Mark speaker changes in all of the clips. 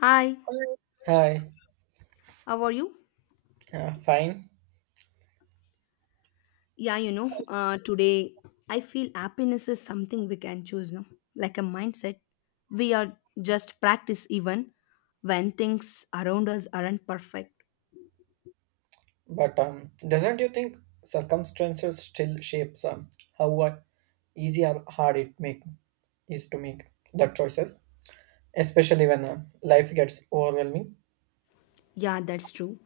Speaker 1: Hi,
Speaker 2: Hi,
Speaker 1: how are you?
Speaker 2: fine,
Speaker 1: Yeah, today I feel happiness is something we can choose, no? Like a mindset. We are just practice even when things around us aren't perfect.
Speaker 2: but doesn't you think circumstances still shapes how what easy or hard it make is to make the choices, especially when life gets overwhelming.
Speaker 1: Yeah, that's true.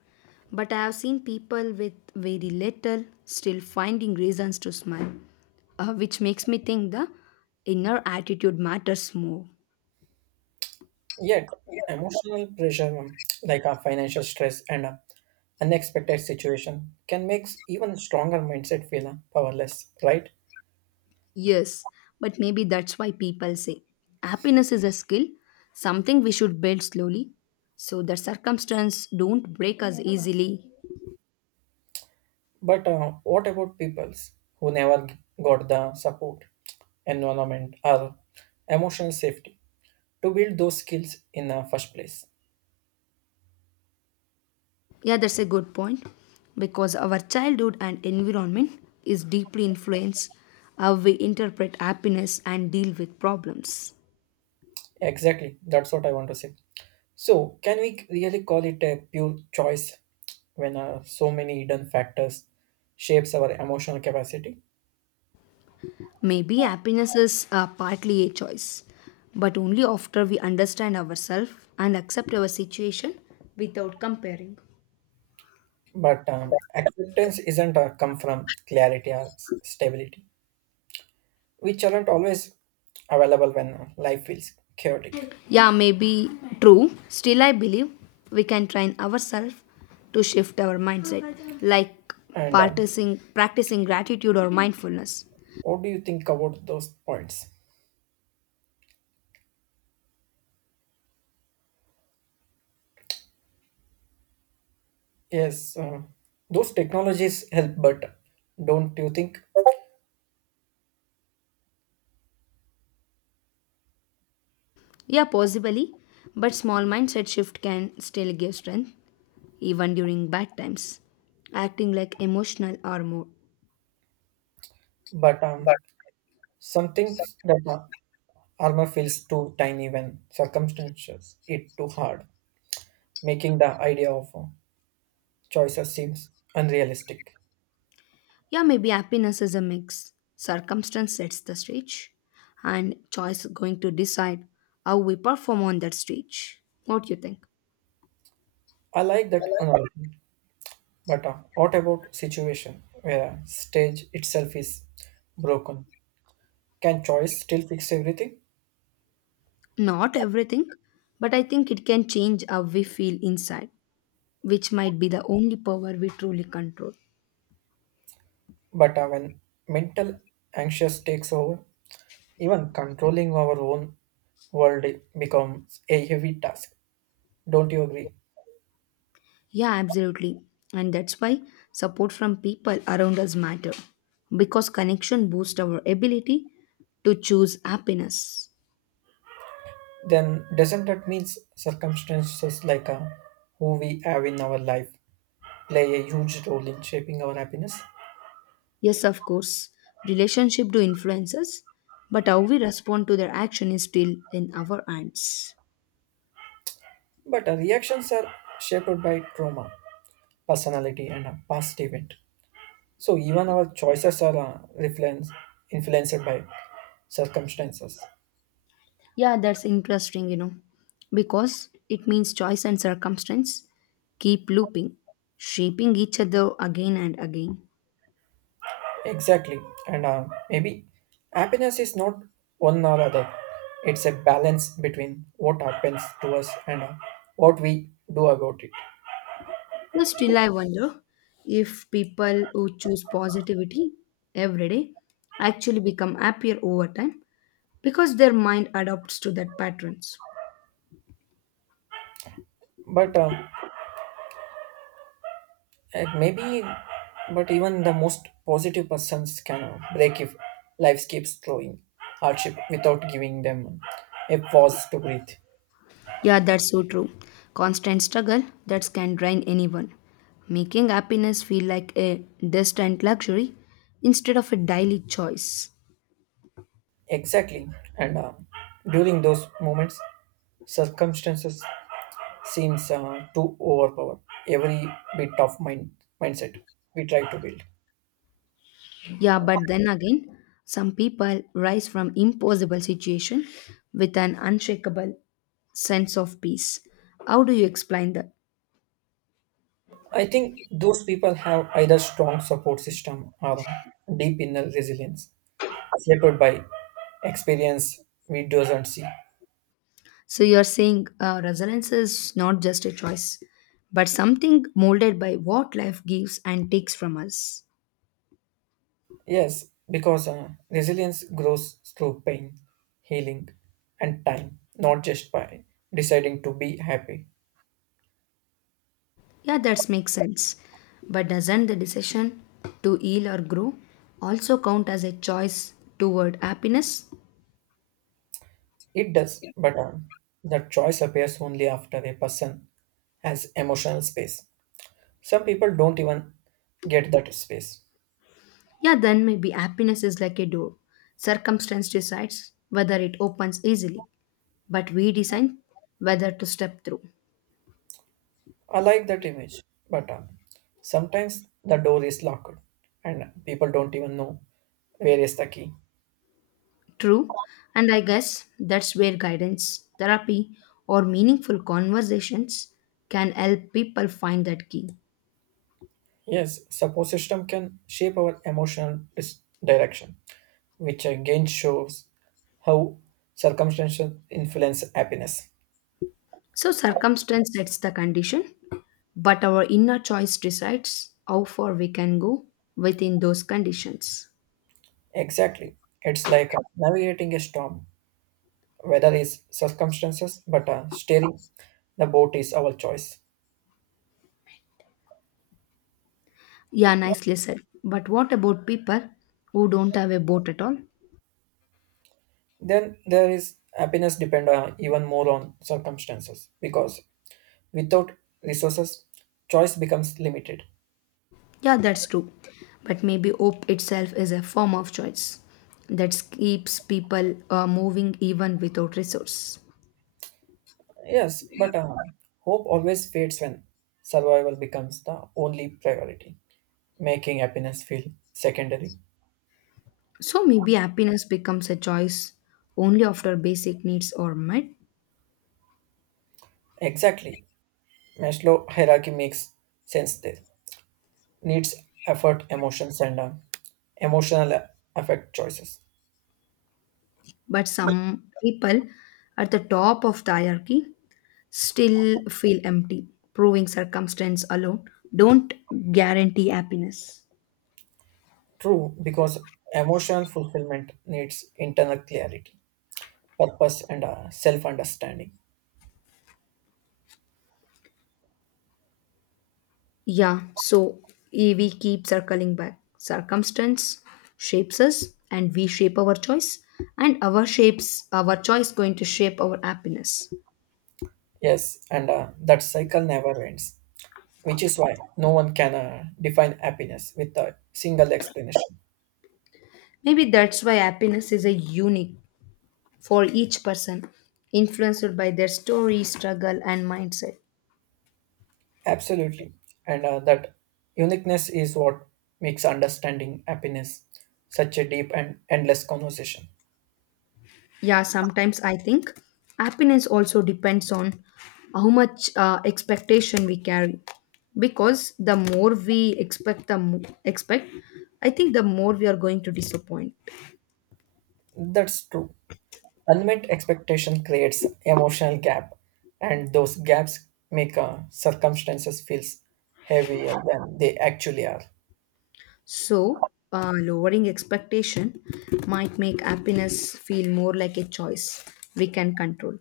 Speaker 1: But I have seen people with very little still finding reasons to smile, which makes me think the inner attitude matters more.
Speaker 2: Yet, emotional pressure like a financial stress and unexpected situation can make even stronger mindset feel powerless, right?
Speaker 1: Yes, but maybe that's why people say happiness is a skill, something we should build slowly so that circumstance don't break us easily.
Speaker 2: But what about peoples who never got the support, environment, or emotional safety? To build those skills in the first place.
Speaker 1: Yeah, that's a good point because our childhood and environment is deeply influenced how we interpret happiness and deal with problems.
Speaker 2: Exactly, that's what I want to say. So, can we really call it a pure choice when so many hidden factors shapes our emotional capacity?
Speaker 1: Maybe happiness is partly a choice, but only after we understand ourselves and accept our situation without comparing.
Speaker 2: But acceptance isn't come from clarity or stability, which aren't always available when life feels chaotic.
Speaker 1: Yeah, maybe true. Still, I believe we can train ourselves to shift our mindset, like
Speaker 2: And
Speaker 1: practicing gratitude or mindfulness.
Speaker 2: What do you think about those points? Yes, those technologies help, but don't you think?
Speaker 1: Yeah, possibly, but small mindset shift can still give strength even during bad times, acting like emotional or mood.
Speaker 2: But Some things that a armor feels too tiny when circumstances it too hard, making the idea of choices seems unrealistic.
Speaker 1: Yeah, maybe happiness is a mix. Circumstance sets the stage, and choice going to decide how we perform on that stage. What do you think?
Speaker 2: I like that analogy, but what about situation where stage itself is broken? Can choice still fix everything?
Speaker 1: Not everything, but I think it can change how we feel inside, which might be the only power we truly control.
Speaker 2: But when mental anxious takes over, even controlling our own world becomes a heavy task. Don't you agree?
Speaker 1: Yeah, absolutely. And that's why support from people around us matter because connection boosts our ability to choose happiness.
Speaker 2: Then doesn't that means circumstances like who we have in our life play a huge role in shaping our happiness.
Speaker 1: Yes, of course, relationship do influence us, but how we respond to their action is still in our hands.
Speaker 2: But our reactions are shaped by trauma personality and a past event, so even our choices are influenced by circumstances.
Speaker 1: Yeah, that's interesting, because it means choice and circumstance keep looping, shaping each other again and again.
Speaker 2: Exactly, and maybe happiness is not one or other. It's a balance between what happens to us and what we do about it.
Speaker 1: But still, I wonder if people who choose positivity every day actually become happier over time because their mind adapts to that patterns.
Speaker 2: But Like maybe, but even the most positive persons can break if life keeps throwing hardship without giving them a pause to breathe.
Speaker 1: Yeah, that's so true. Constant struggle that can drain anyone, making happiness feel like a distant luxury instead of a daily choice.
Speaker 2: Exactly, and during those moments, circumstances seems to overpower every bit of mindset we try to build.
Speaker 1: Yeah, but then again, some people rise from impossible situation with an unshakable sense of peace. How do you explain that?
Speaker 2: I think those people have either strong support system or deep inner resilience, shaped by experience we doesn't see.
Speaker 1: So you're saying resilience is not just a choice, but something molded by what life gives and takes from us.
Speaker 2: Yes, because resilience grows through pain, healing, and time, not just by deciding to be happy.
Speaker 1: Yeah, that makes sense. But doesn't the decision to heal or grow also count as a choice toward happiness?
Speaker 2: It does, but the choice appears only after a person has emotional space. Some people don't even get that space.
Speaker 1: Yeah, then maybe happiness is like a door. Circumstance decides whether it opens easily, but we decide whether to step through.
Speaker 2: I like that image, but sometimes the door is locked and people don't even know where is the key.
Speaker 1: True, and I guess that's where guidance, therapy, or meaningful conversations can help people find that key.
Speaker 2: Yes, support system can shape our emotional direction, which again shows how circumstances influence happiness.
Speaker 1: So, circumstance sets the condition, but our inner choice decides how far we can go within those conditions.
Speaker 2: Exactly. It's like navigating a storm. Weather is circumstances, but steering the boat is our choice.
Speaker 1: Yeah, nicely said. But what about people who don't have a boat at all?
Speaker 2: Then there is happiness depend even more on circumstances because without resources, choice becomes limited.
Speaker 1: Yeah, that's true. But maybe hope itself is a form of choice that keeps people moving even without resource.
Speaker 2: Yes, but hope always fades when survival becomes the only priority, making happiness feel secondary.
Speaker 1: So maybe happiness becomes a choice only after basic needs are met.
Speaker 2: Exactly. Maslow hierarchy makes sense there. Needs, effort, emotions, and emotional affect choices.
Speaker 1: But some people at the top of the hierarchy still feel empty, proving circumstance alone don't guarantee happiness.
Speaker 2: True, because emotional fulfillment needs internal clarity, purpose, and self understanding.
Speaker 1: Yeah, so we keep circling back. Circumstance shapes us and we shape our choice and our shapes our choice going to shape our happiness.
Speaker 2: Yes, and that cycle never ends, which is why no one can define happiness with a single explanation.
Speaker 1: Maybe that's why happiness is a unique for each person, influenced by their story, struggle and mindset.
Speaker 2: Absolutely. And that uniqueness is what makes understanding happiness such a deep and endless conversation.
Speaker 1: Yeah, sometimes I think happiness also depends on how much expectation we carry. Because the more we expect, I think the more we are going to disappoint.
Speaker 2: That's true. Unmet expectation creates emotional gap, and those gaps make circumstances feels heavier than they actually are.
Speaker 1: So, lowering expectation might make happiness feel more like a choice we can control.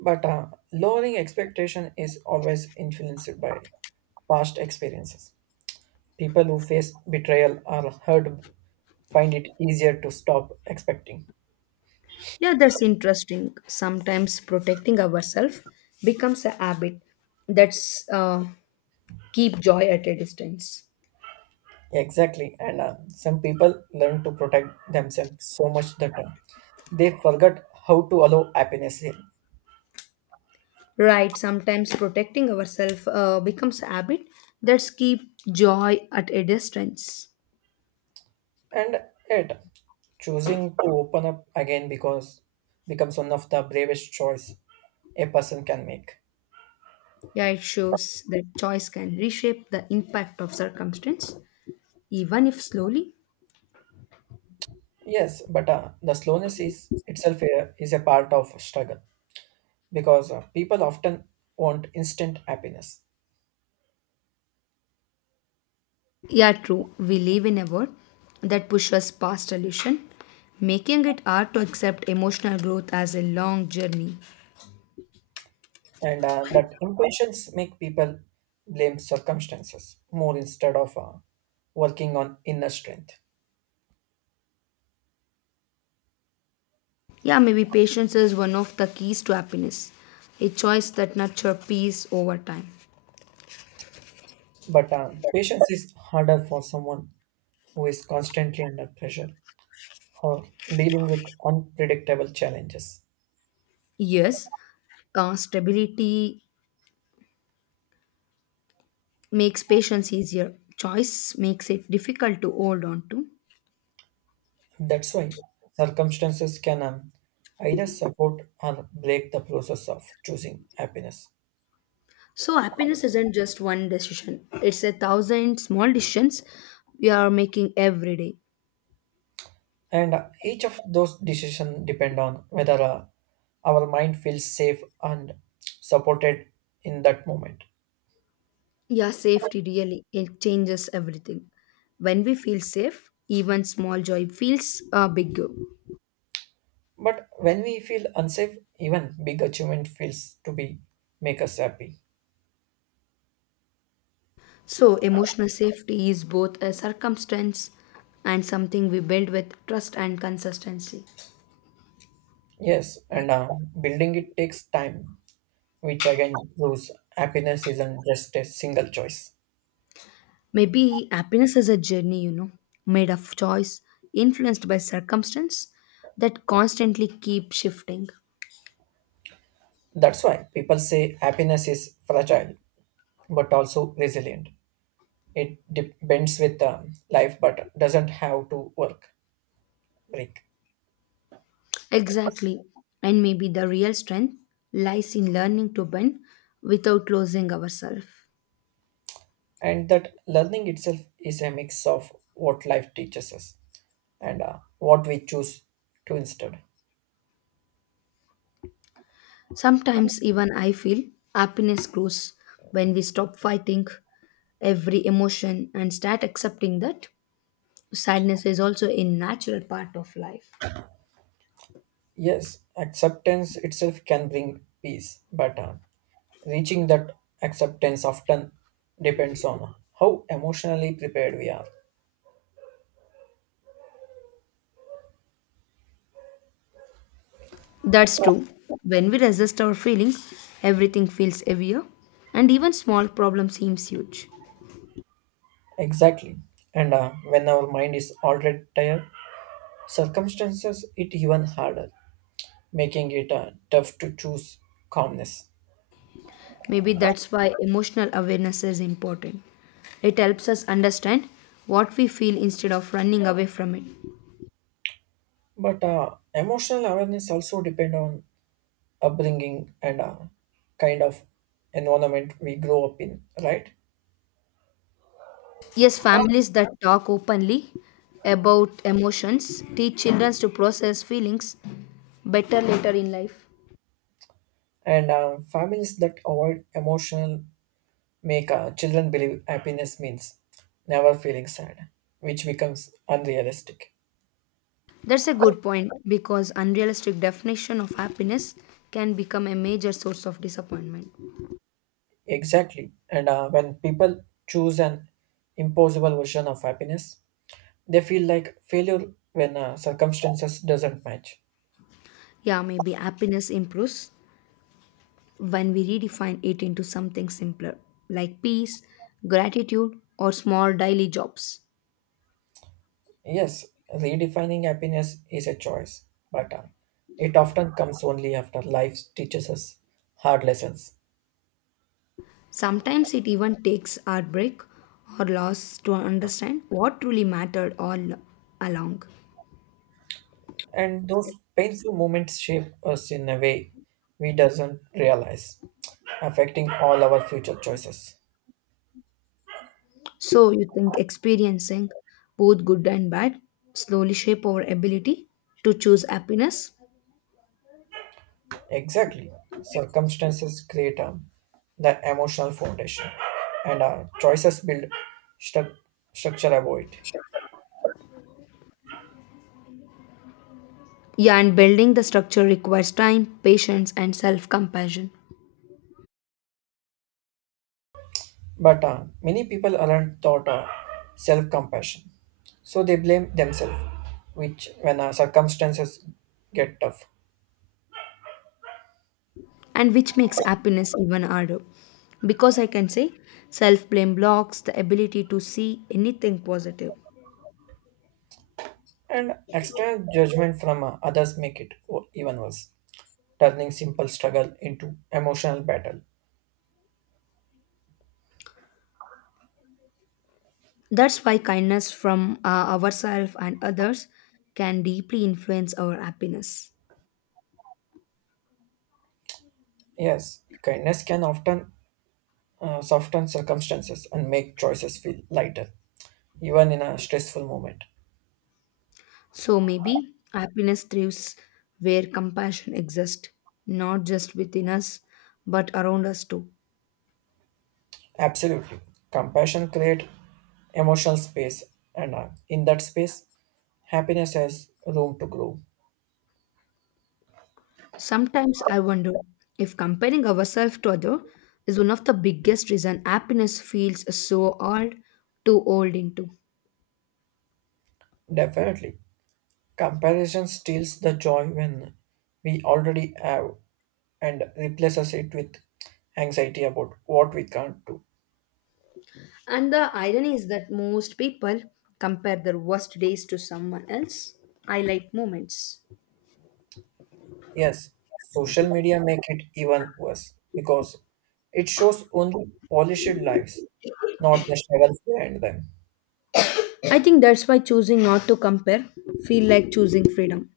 Speaker 2: But lowering expectation is always influenced by past experiences. People who face betrayal or hurt find it easier to stop expecting.
Speaker 1: Yeah, that's interesting. Sometimes protecting ourselves becomes a habit that's keep joy at a distance.
Speaker 2: Exactly, and some people learn to protect themselves so much that they forget how to allow happiness here.
Speaker 1: Right, sometimes protecting ourselves becomes a habit that's keep joy at a distance.
Speaker 2: And yet, choosing to open up again because becomes one of the bravest choice a person can make.
Speaker 1: Yeah, it shows that choice can reshape the impact of circumstance, even if slowly.
Speaker 2: Yes, but the slowness is is a part of struggle because people often want instant happiness,
Speaker 1: Yeah, true. We live in a world that pushes past illusion, making it hard to accept emotional growth as a long journey.
Speaker 2: and that impatience make people blame circumstances more instead of working on inner strength.
Speaker 1: Yeah, maybe patience is one of the keys to happiness, a choice that nurtures peace over time.
Speaker 2: But patience is harder for someone who is constantly under pressure or dealing with unpredictable challenges.
Speaker 1: Yes, stability makes patience easier. Choice makes it difficult to hold on to.
Speaker 2: That's why circumstances can either support or break the process of choosing happiness.
Speaker 1: So happiness isn't just one decision. It's a thousand small decisions we are making every day.
Speaker 2: And each of those decisions depend on whether our mind feels safe and supported in that moment.
Speaker 1: Yeah, safety really it changes everything. When we feel safe, even small joy feels bigger.
Speaker 2: But when we feel unsafe, even big achievement feels to be make us happy.
Speaker 1: So emotional safety is both a circumstance and something we build with trust and consistency.
Speaker 2: Yes, and building it takes time, which again proves happiness isn't just a single choice.
Speaker 1: Maybe happiness is a journey, made of choice, influenced by circumstance that constantly keep shifting.
Speaker 2: That's why people say happiness is fragile but also resilient. It bends with life, but doesn't break.
Speaker 1: Exactly. And maybe the real strength lies in learning to bend without losing ourselves.
Speaker 2: And that learning itself is a mix of what life teaches us and what we choose to instead.
Speaker 1: Sometimes even I feel happiness grows when we stop fighting every emotion and start accepting that sadness is also a natural part of life.
Speaker 2: Yes, acceptance itself can bring peace, but reaching that acceptance often depends on how emotionally prepared we are.
Speaker 1: That's true. When we resist our feelings, everything feels heavier, and even small problems seems huge.
Speaker 2: Exactly. And when our mind is already tired, circumstances it even harder, making it tough to choose calmness.
Speaker 1: Maybe that's why emotional awareness is important. It helps us understand what we feel instead of running away from it.
Speaker 2: But emotional awareness also depend on upbringing and kind of environment we grow up in, right?
Speaker 1: Yes, families that talk openly about emotions teach children to process feelings better later in life.
Speaker 2: And families that avoid emotional make children believe happiness means never feeling sad, which becomes unrealistic.
Speaker 1: That's a good point because unrealistic definition of happiness can become a major source of disappointment.
Speaker 2: Exactly. And when people choose an impossible version of happiness, they feel like failure when circumstances doesn't match.
Speaker 1: Yeah, maybe happiness improves when we redefine it into something simpler, like peace, gratitude, or small daily jobs.
Speaker 2: Yes, redefining happiness is a choice, but it often comes only after life teaches us hard lessons.
Speaker 1: Sometimes it even takes heartbreak or loss to understand what truly mattered all along.
Speaker 2: And those painful moments shape us in a way we doesn't realize, affecting all our future choices.
Speaker 1: So, you think experiencing both good and bad slowly shape our ability to choose happiness?
Speaker 2: Exactly. Circumstances create the emotional foundation, and choices build stru- structure about it.
Speaker 1: Yeah, and building the structure requires time, patience, and self compassion.
Speaker 2: But many people aren't taught self compassion. So they blame themselves, which when circumstances get tough.
Speaker 1: And which makes happiness even harder. Because I can say self blame blocks the ability to see anything positive.
Speaker 2: And external judgment from others make it even worse, turning simple struggle into emotional battle.
Speaker 1: That's why kindness from ourselves and others can deeply influence our happiness.
Speaker 2: Yes, kindness can often soften circumstances and make choices feel lighter, even in a stressful moment.
Speaker 1: So maybe happiness thrives where compassion exists, not just within us, but around us too.
Speaker 2: Absolutely. Compassion creates emotional space, and in that space, happiness has room to grow.
Speaker 1: Sometimes I wonder if comparing ourselves to others is one of the biggest reason happiness feels so hard to hold into.
Speaker 2: Definitely. Comparison steals the joy when we already have and replaces it with anxiety about what we can't do.
Speaker 1: And the irony is that most people compare their worst days to someone else's highlight moments.
Speaker 2: Yes, social media make it even worse because it shows only polished lives, not the struggles behind them.
Speaker 1: I think that's why choosing not to compare feel like choosing freedom.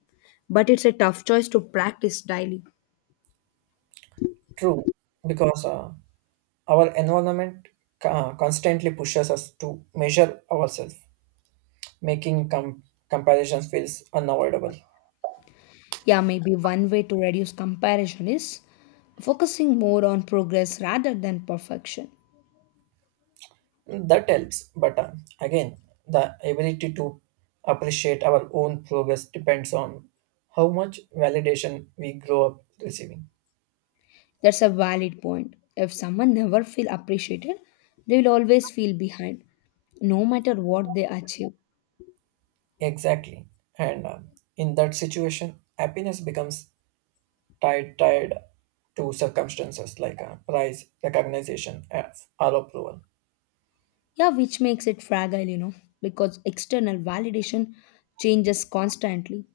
Speaker 1: But it's a tough choice to practice daily.
Speaker 2: True, because our environment constantly pushes us to measure ourselves, making comparisons feels unavoidable.
Speaker 1: Yeah, maybe one way to reduce comparison is focusing more on progress rather than perfection.
Speaker 2: That helps, but again, the ability to appreciate our own progress depends on how much validation we grow up receiving.
Speaker 1: That's a valid point. If someone never feel appreciated, they will always feel behind no matter what they achieve.
Speaker 2: Exactly. And in that situation, happiness becomes tied to circumstances like prize, recognition, or approval.
Speaker 1: Yeah, which makes it fragile, because external validation changes constantly.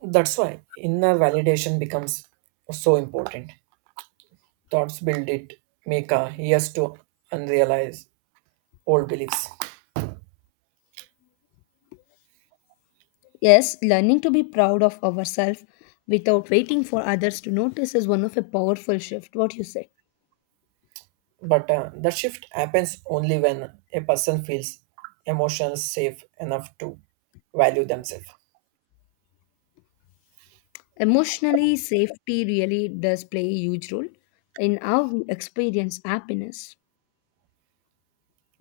Speaker 2: That's why inner validation becomes so important. Thoughts build it, make a yes to unrealized old beliefs.
Speaker 1: Yes, learning to be proud of ourselves without waiting for others to notice is one of a powerful shift, what you say.
Speaker 2: But the shift happens only when a person feels emotions safe enough to value themselves.
Speaker 1: Emotionally, safety really does play a huge role in how we experience happiness.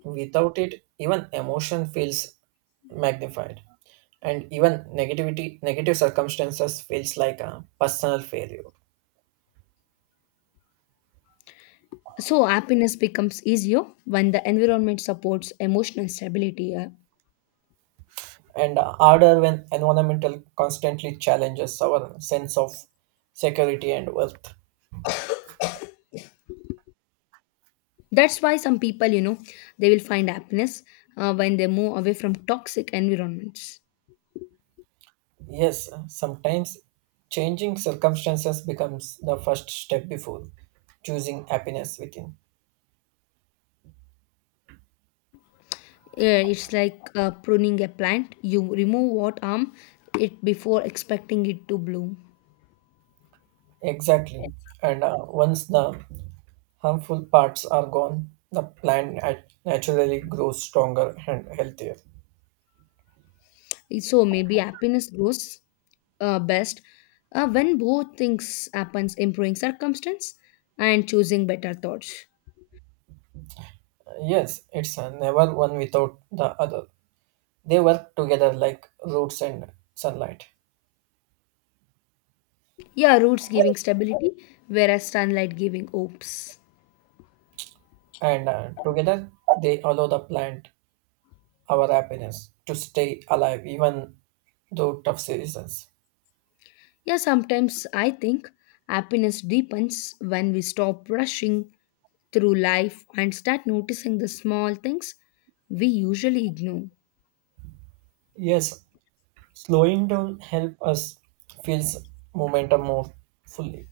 Speaker 2: Without it, even emotion feels magnified, and even negative circumstances feels like a personal failure.
Speaker 1: So, happiness becomes easier when the environment supports emotional stability. uh,
Speaker 2: And harder when environmental constantly challenges our sense of security and worth.
Speaker 1: that's why some people, they will find happiness when they move away from toxic environments.
Speaker 2: Yes, sometimes changing circumstances becomes the first step before choosing happiness within.
Speaker 1: Yeah, it's like pruning a plant. You remove what harm it before expecting it to bloom.
Speaker 2: Exactly. And once the harmful parts are gone, the plant naturally grows stronger and healthier.
Speaker 1: So maybe happiness grows best when both things happens, improving circumstance and choosing better thoughts.
Speaker 2: Yes, it's never one without the other. They work together like roots and sunlight.
Speaker 1: Yeah, roots giving stability, whereas sunlight giving hopes.
Speaker 2: And together, they allow the plant, our happiness, to stay alive even though tough seasons.
Speaker 1: Yeah, sometimes I think happiness deepens when we stop rushing through life and start noticing the small things we usually ignore.
Speaker 2: Yes, slowing down help us feels momentum more fully.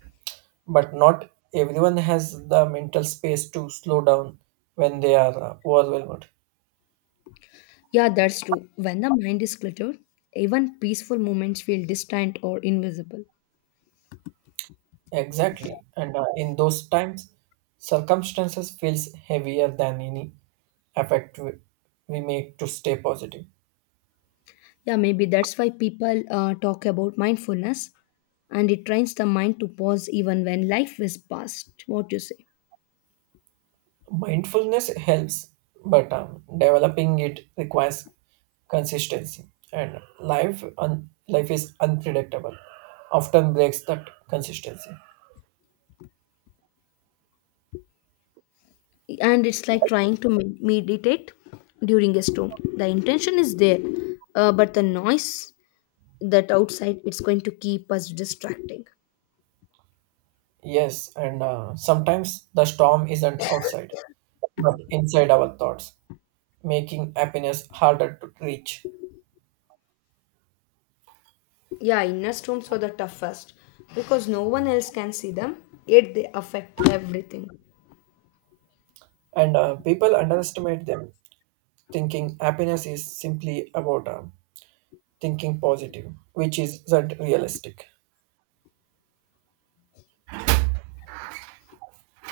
Speaker 2: But not everyone has the mental space to slow down when they are overwhelmed.
Speaker 1: Yeah, that's true. When the mind is cluttered, even peaceful moments feel distant or invisible.
Speaker 2: Exactly, and in those times circumstances feels heavier than any effort we make to stay positive.
Speaker 1: Yeah, maybe that's why people talk about mindfulness and it trains the mind to pause even when life is past. What you say?
Speaker 2: Mindfulness helps but developing it requires consistency, and life is unpredictable, often breaks that consistency.
Speaker 1: And it's like trying to meditate during a storm. The intention is there, but the noise that outside it's going to keep us distracting.
Speaker 2: Yes, and sometimes the storm isn't outside but inside our thoughts, making happiness harder to reach.
Speaker 1: Yeah, inner storms are the toughest because no one else can see them, yet they affect everything.
Speaker 2: And people underestimate them, thinking happiness is simply about thinking positive, which isn't realistic.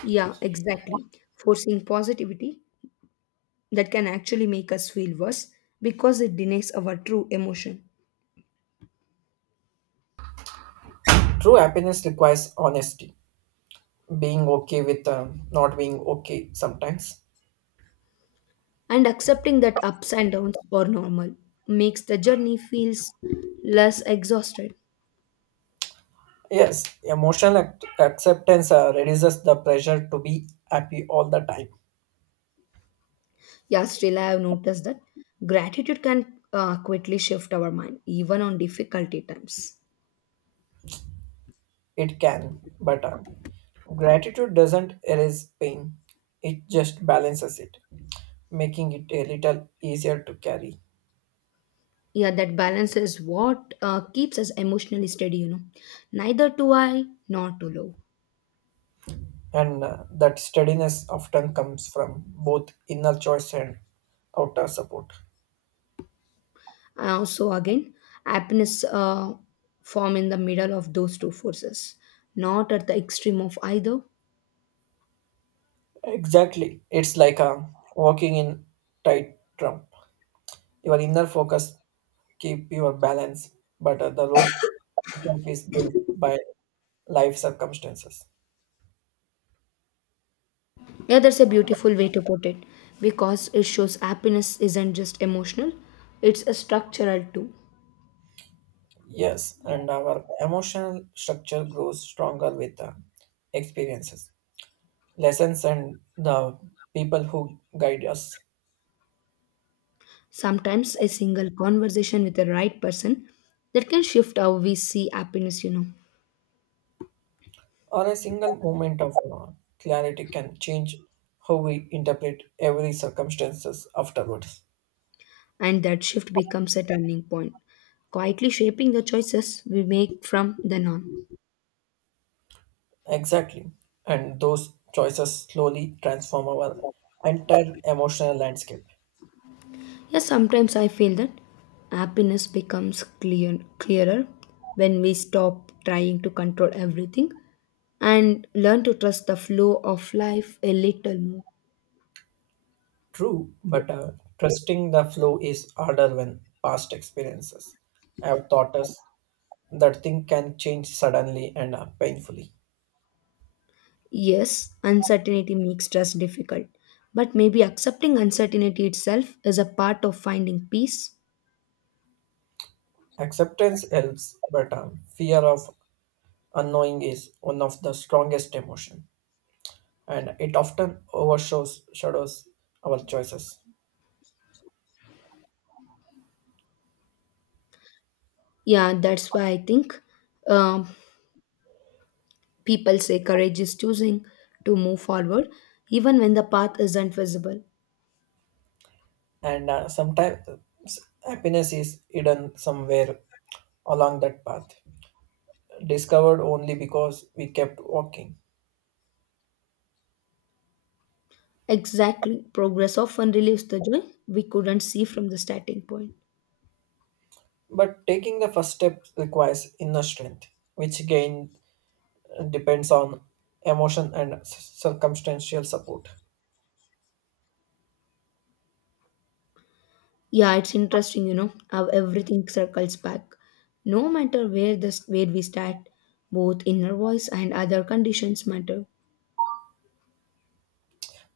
Speaker 1: Yeah, exactly. Forcing positivity that can actually make us feel worse because it denies our true emotion.
Speaker 2: True happiness requires honesty, being okay with not being okay sometimes.
Speaker 1: And accepting that ups and downs are normal makes the journey feels less exhausted.
Speaker 2: Yes, emotional acceptance reduces the pressure to be happy all the time.
Speaker 1: Yeah, still I have noticed that gratitude can quickly shift our mind even on difficulty times.
Speaker 2: It can, but gratitude doesn't erase pain, it just balances it, making it a little easier to carry.
Speaker 1: Yeah, that balance is what keeps us emotionally steady. Neither too high nor too low.
Speaker 2: And that steadiness often comes from both inner choice and outer support.
Speaker 1: So again, happiness form in the middle of those two forces, not at the extreme of either.
Speaker 2: Exactly. It's like walking in tight trump. Your inner focus keep your balance, but the rope itself is built by life circumstances.
Speaker 1: Yeah, that's a beautiful way to put it because it shows happiness isn't just emotional, it's a structural too.
Speaker 2: Yes, and our emotional structure grows stronger with the experiences, lessons, and the people who guide us.
Speaker 1: Sometimes a single conversation with the right person that can shift how we see happiness,
Speaker 2: Or a single moment of clarity can change how we interpret every circumstances afterwards.
Speaker 1: and that shift becomes a turning point, quietly shaping the choices we make from then on.
Speaker 2: Exactly, and those choices slowly transform our entire emotional landscape.
Speaker 1: Yes, sometimes I feel that happiness becomes clearer when we stop trying to control everything and learn to trust the flow of life a little more.
Speaker 2: True, but trusting the flow is harder when past experiences have taught us that thing can change suddenly and painfully.
Speaker 1: Yes, uncertainty makes trust difficult, but maybe accepting uncertainty itself is a part of finding peace.
Speaker 2: Acceptance helps, but fear of unknowing is one of the strongest emotion, and it often overshadows shadows our choices.
Speaker 1: Yeah, that's why I think um, people say courage is choosing to move forward even when the path isn't visible.
Speaker 2: And sometimes happiness is hidden somewhere along that path, discovered only because we kept walking.
Speaker 1: Exactly. Progress often relieves the joy we couldn't see from the starting point.
Speaker 2: But taking the first step requires inner strength, which again depends on emotion and circumstantial support.
Speaker 1: Yeah, it's interesting, how everything circles back. No matter where we start, both inner voice and other conditions matter.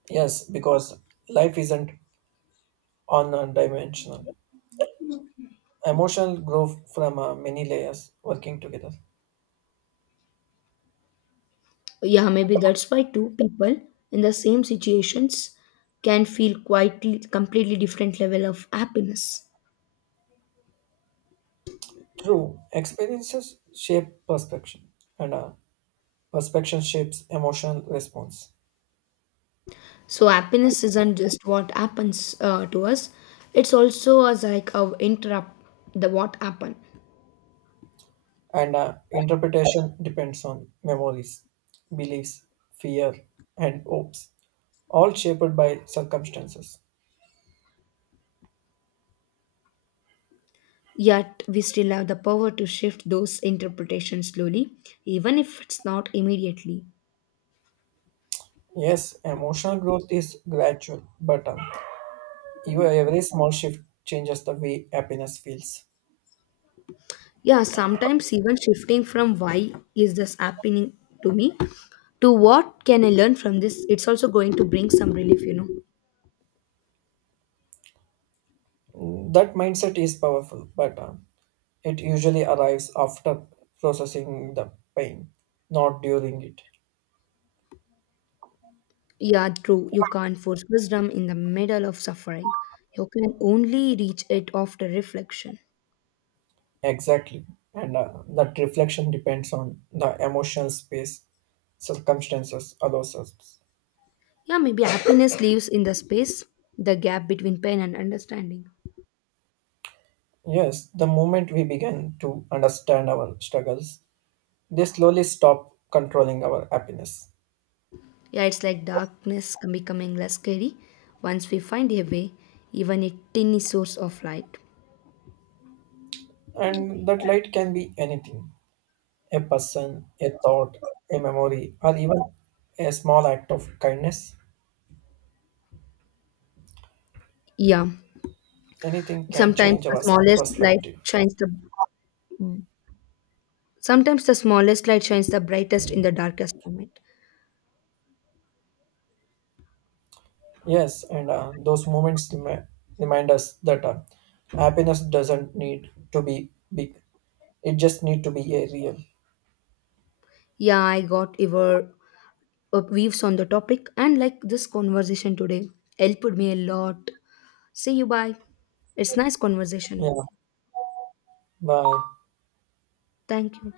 Speaker 2: Yes, because life isn't one dimensional. Emotional growth from many layers working together.
Speaker 1: Yeah, maybe that's why two people in the same situations can feel quite completely different level of happiness.
Speaker 2: True, experiences shape perception, and perception shapes emotional response.
Speaker 1: So happiness isn't just what happens to us; it's also as like how interrupt the what happened.
Speaker 2: And interpretation depends on memories, beliefs, fear, and hopes, all shaped by circumstances.
Speaker 1: Yet, we still have the power to shift those interpretations slowly, even if it's not immediately.
Speaker 2: Yes, emotional growth is gradual, but even every small shift changes the way happiness feels.
Speaker 1: Yeah, sometimes even shifting from why is this happening to me to what can I learn from this, it's also going to bring some relief.
Speaker 2: That mindset is powerful, but it usually arrives after processing the pain, not during it.
Speaker 1: Yeah, true. You can't force wisdom in the middle of suffering. You can only reach it after reflection.
Speaker 2: Exactly. And that reflection depends on the emotional space circumstances allows us.
Speaker 1: Yeah, maybe happiness lives in the space, the gap between pain and understanding.
Speaker 2: Yes, the moment we begin to understand our struggles, they slowly stop controlling our happiness.
Speaker 1: Yeah, it's like darkness can becoming less scary once we find a way, even a tiny source of light.
Speaker 2: And that light can be anything a person, a thought, a memory, or even a small act of kindness.
Speaker 1: Yeah,
Speaker 2: Anything can
Speaker 1: sometimes
Speaker 2: change
Speaker 1: the
Speaker 2: our
Speaker 1: smallest light
Speaker 2: perspective.
Speaker 1: shines the sometimes the smallest light shines the brightest in the darkest moment.
Speaker 2: Yes, and those moments remind us that happiness doesn't need to be big; it just need to be a real.
Speaker 1: Yeah, I got your views on the topic and like this conversation today helped me a lot. See you bye. It's nice conversation
Speaker 2: Yeah.
Speaker 1: with you.
Speaker 2: Bye.
Speaker 1: Thank you.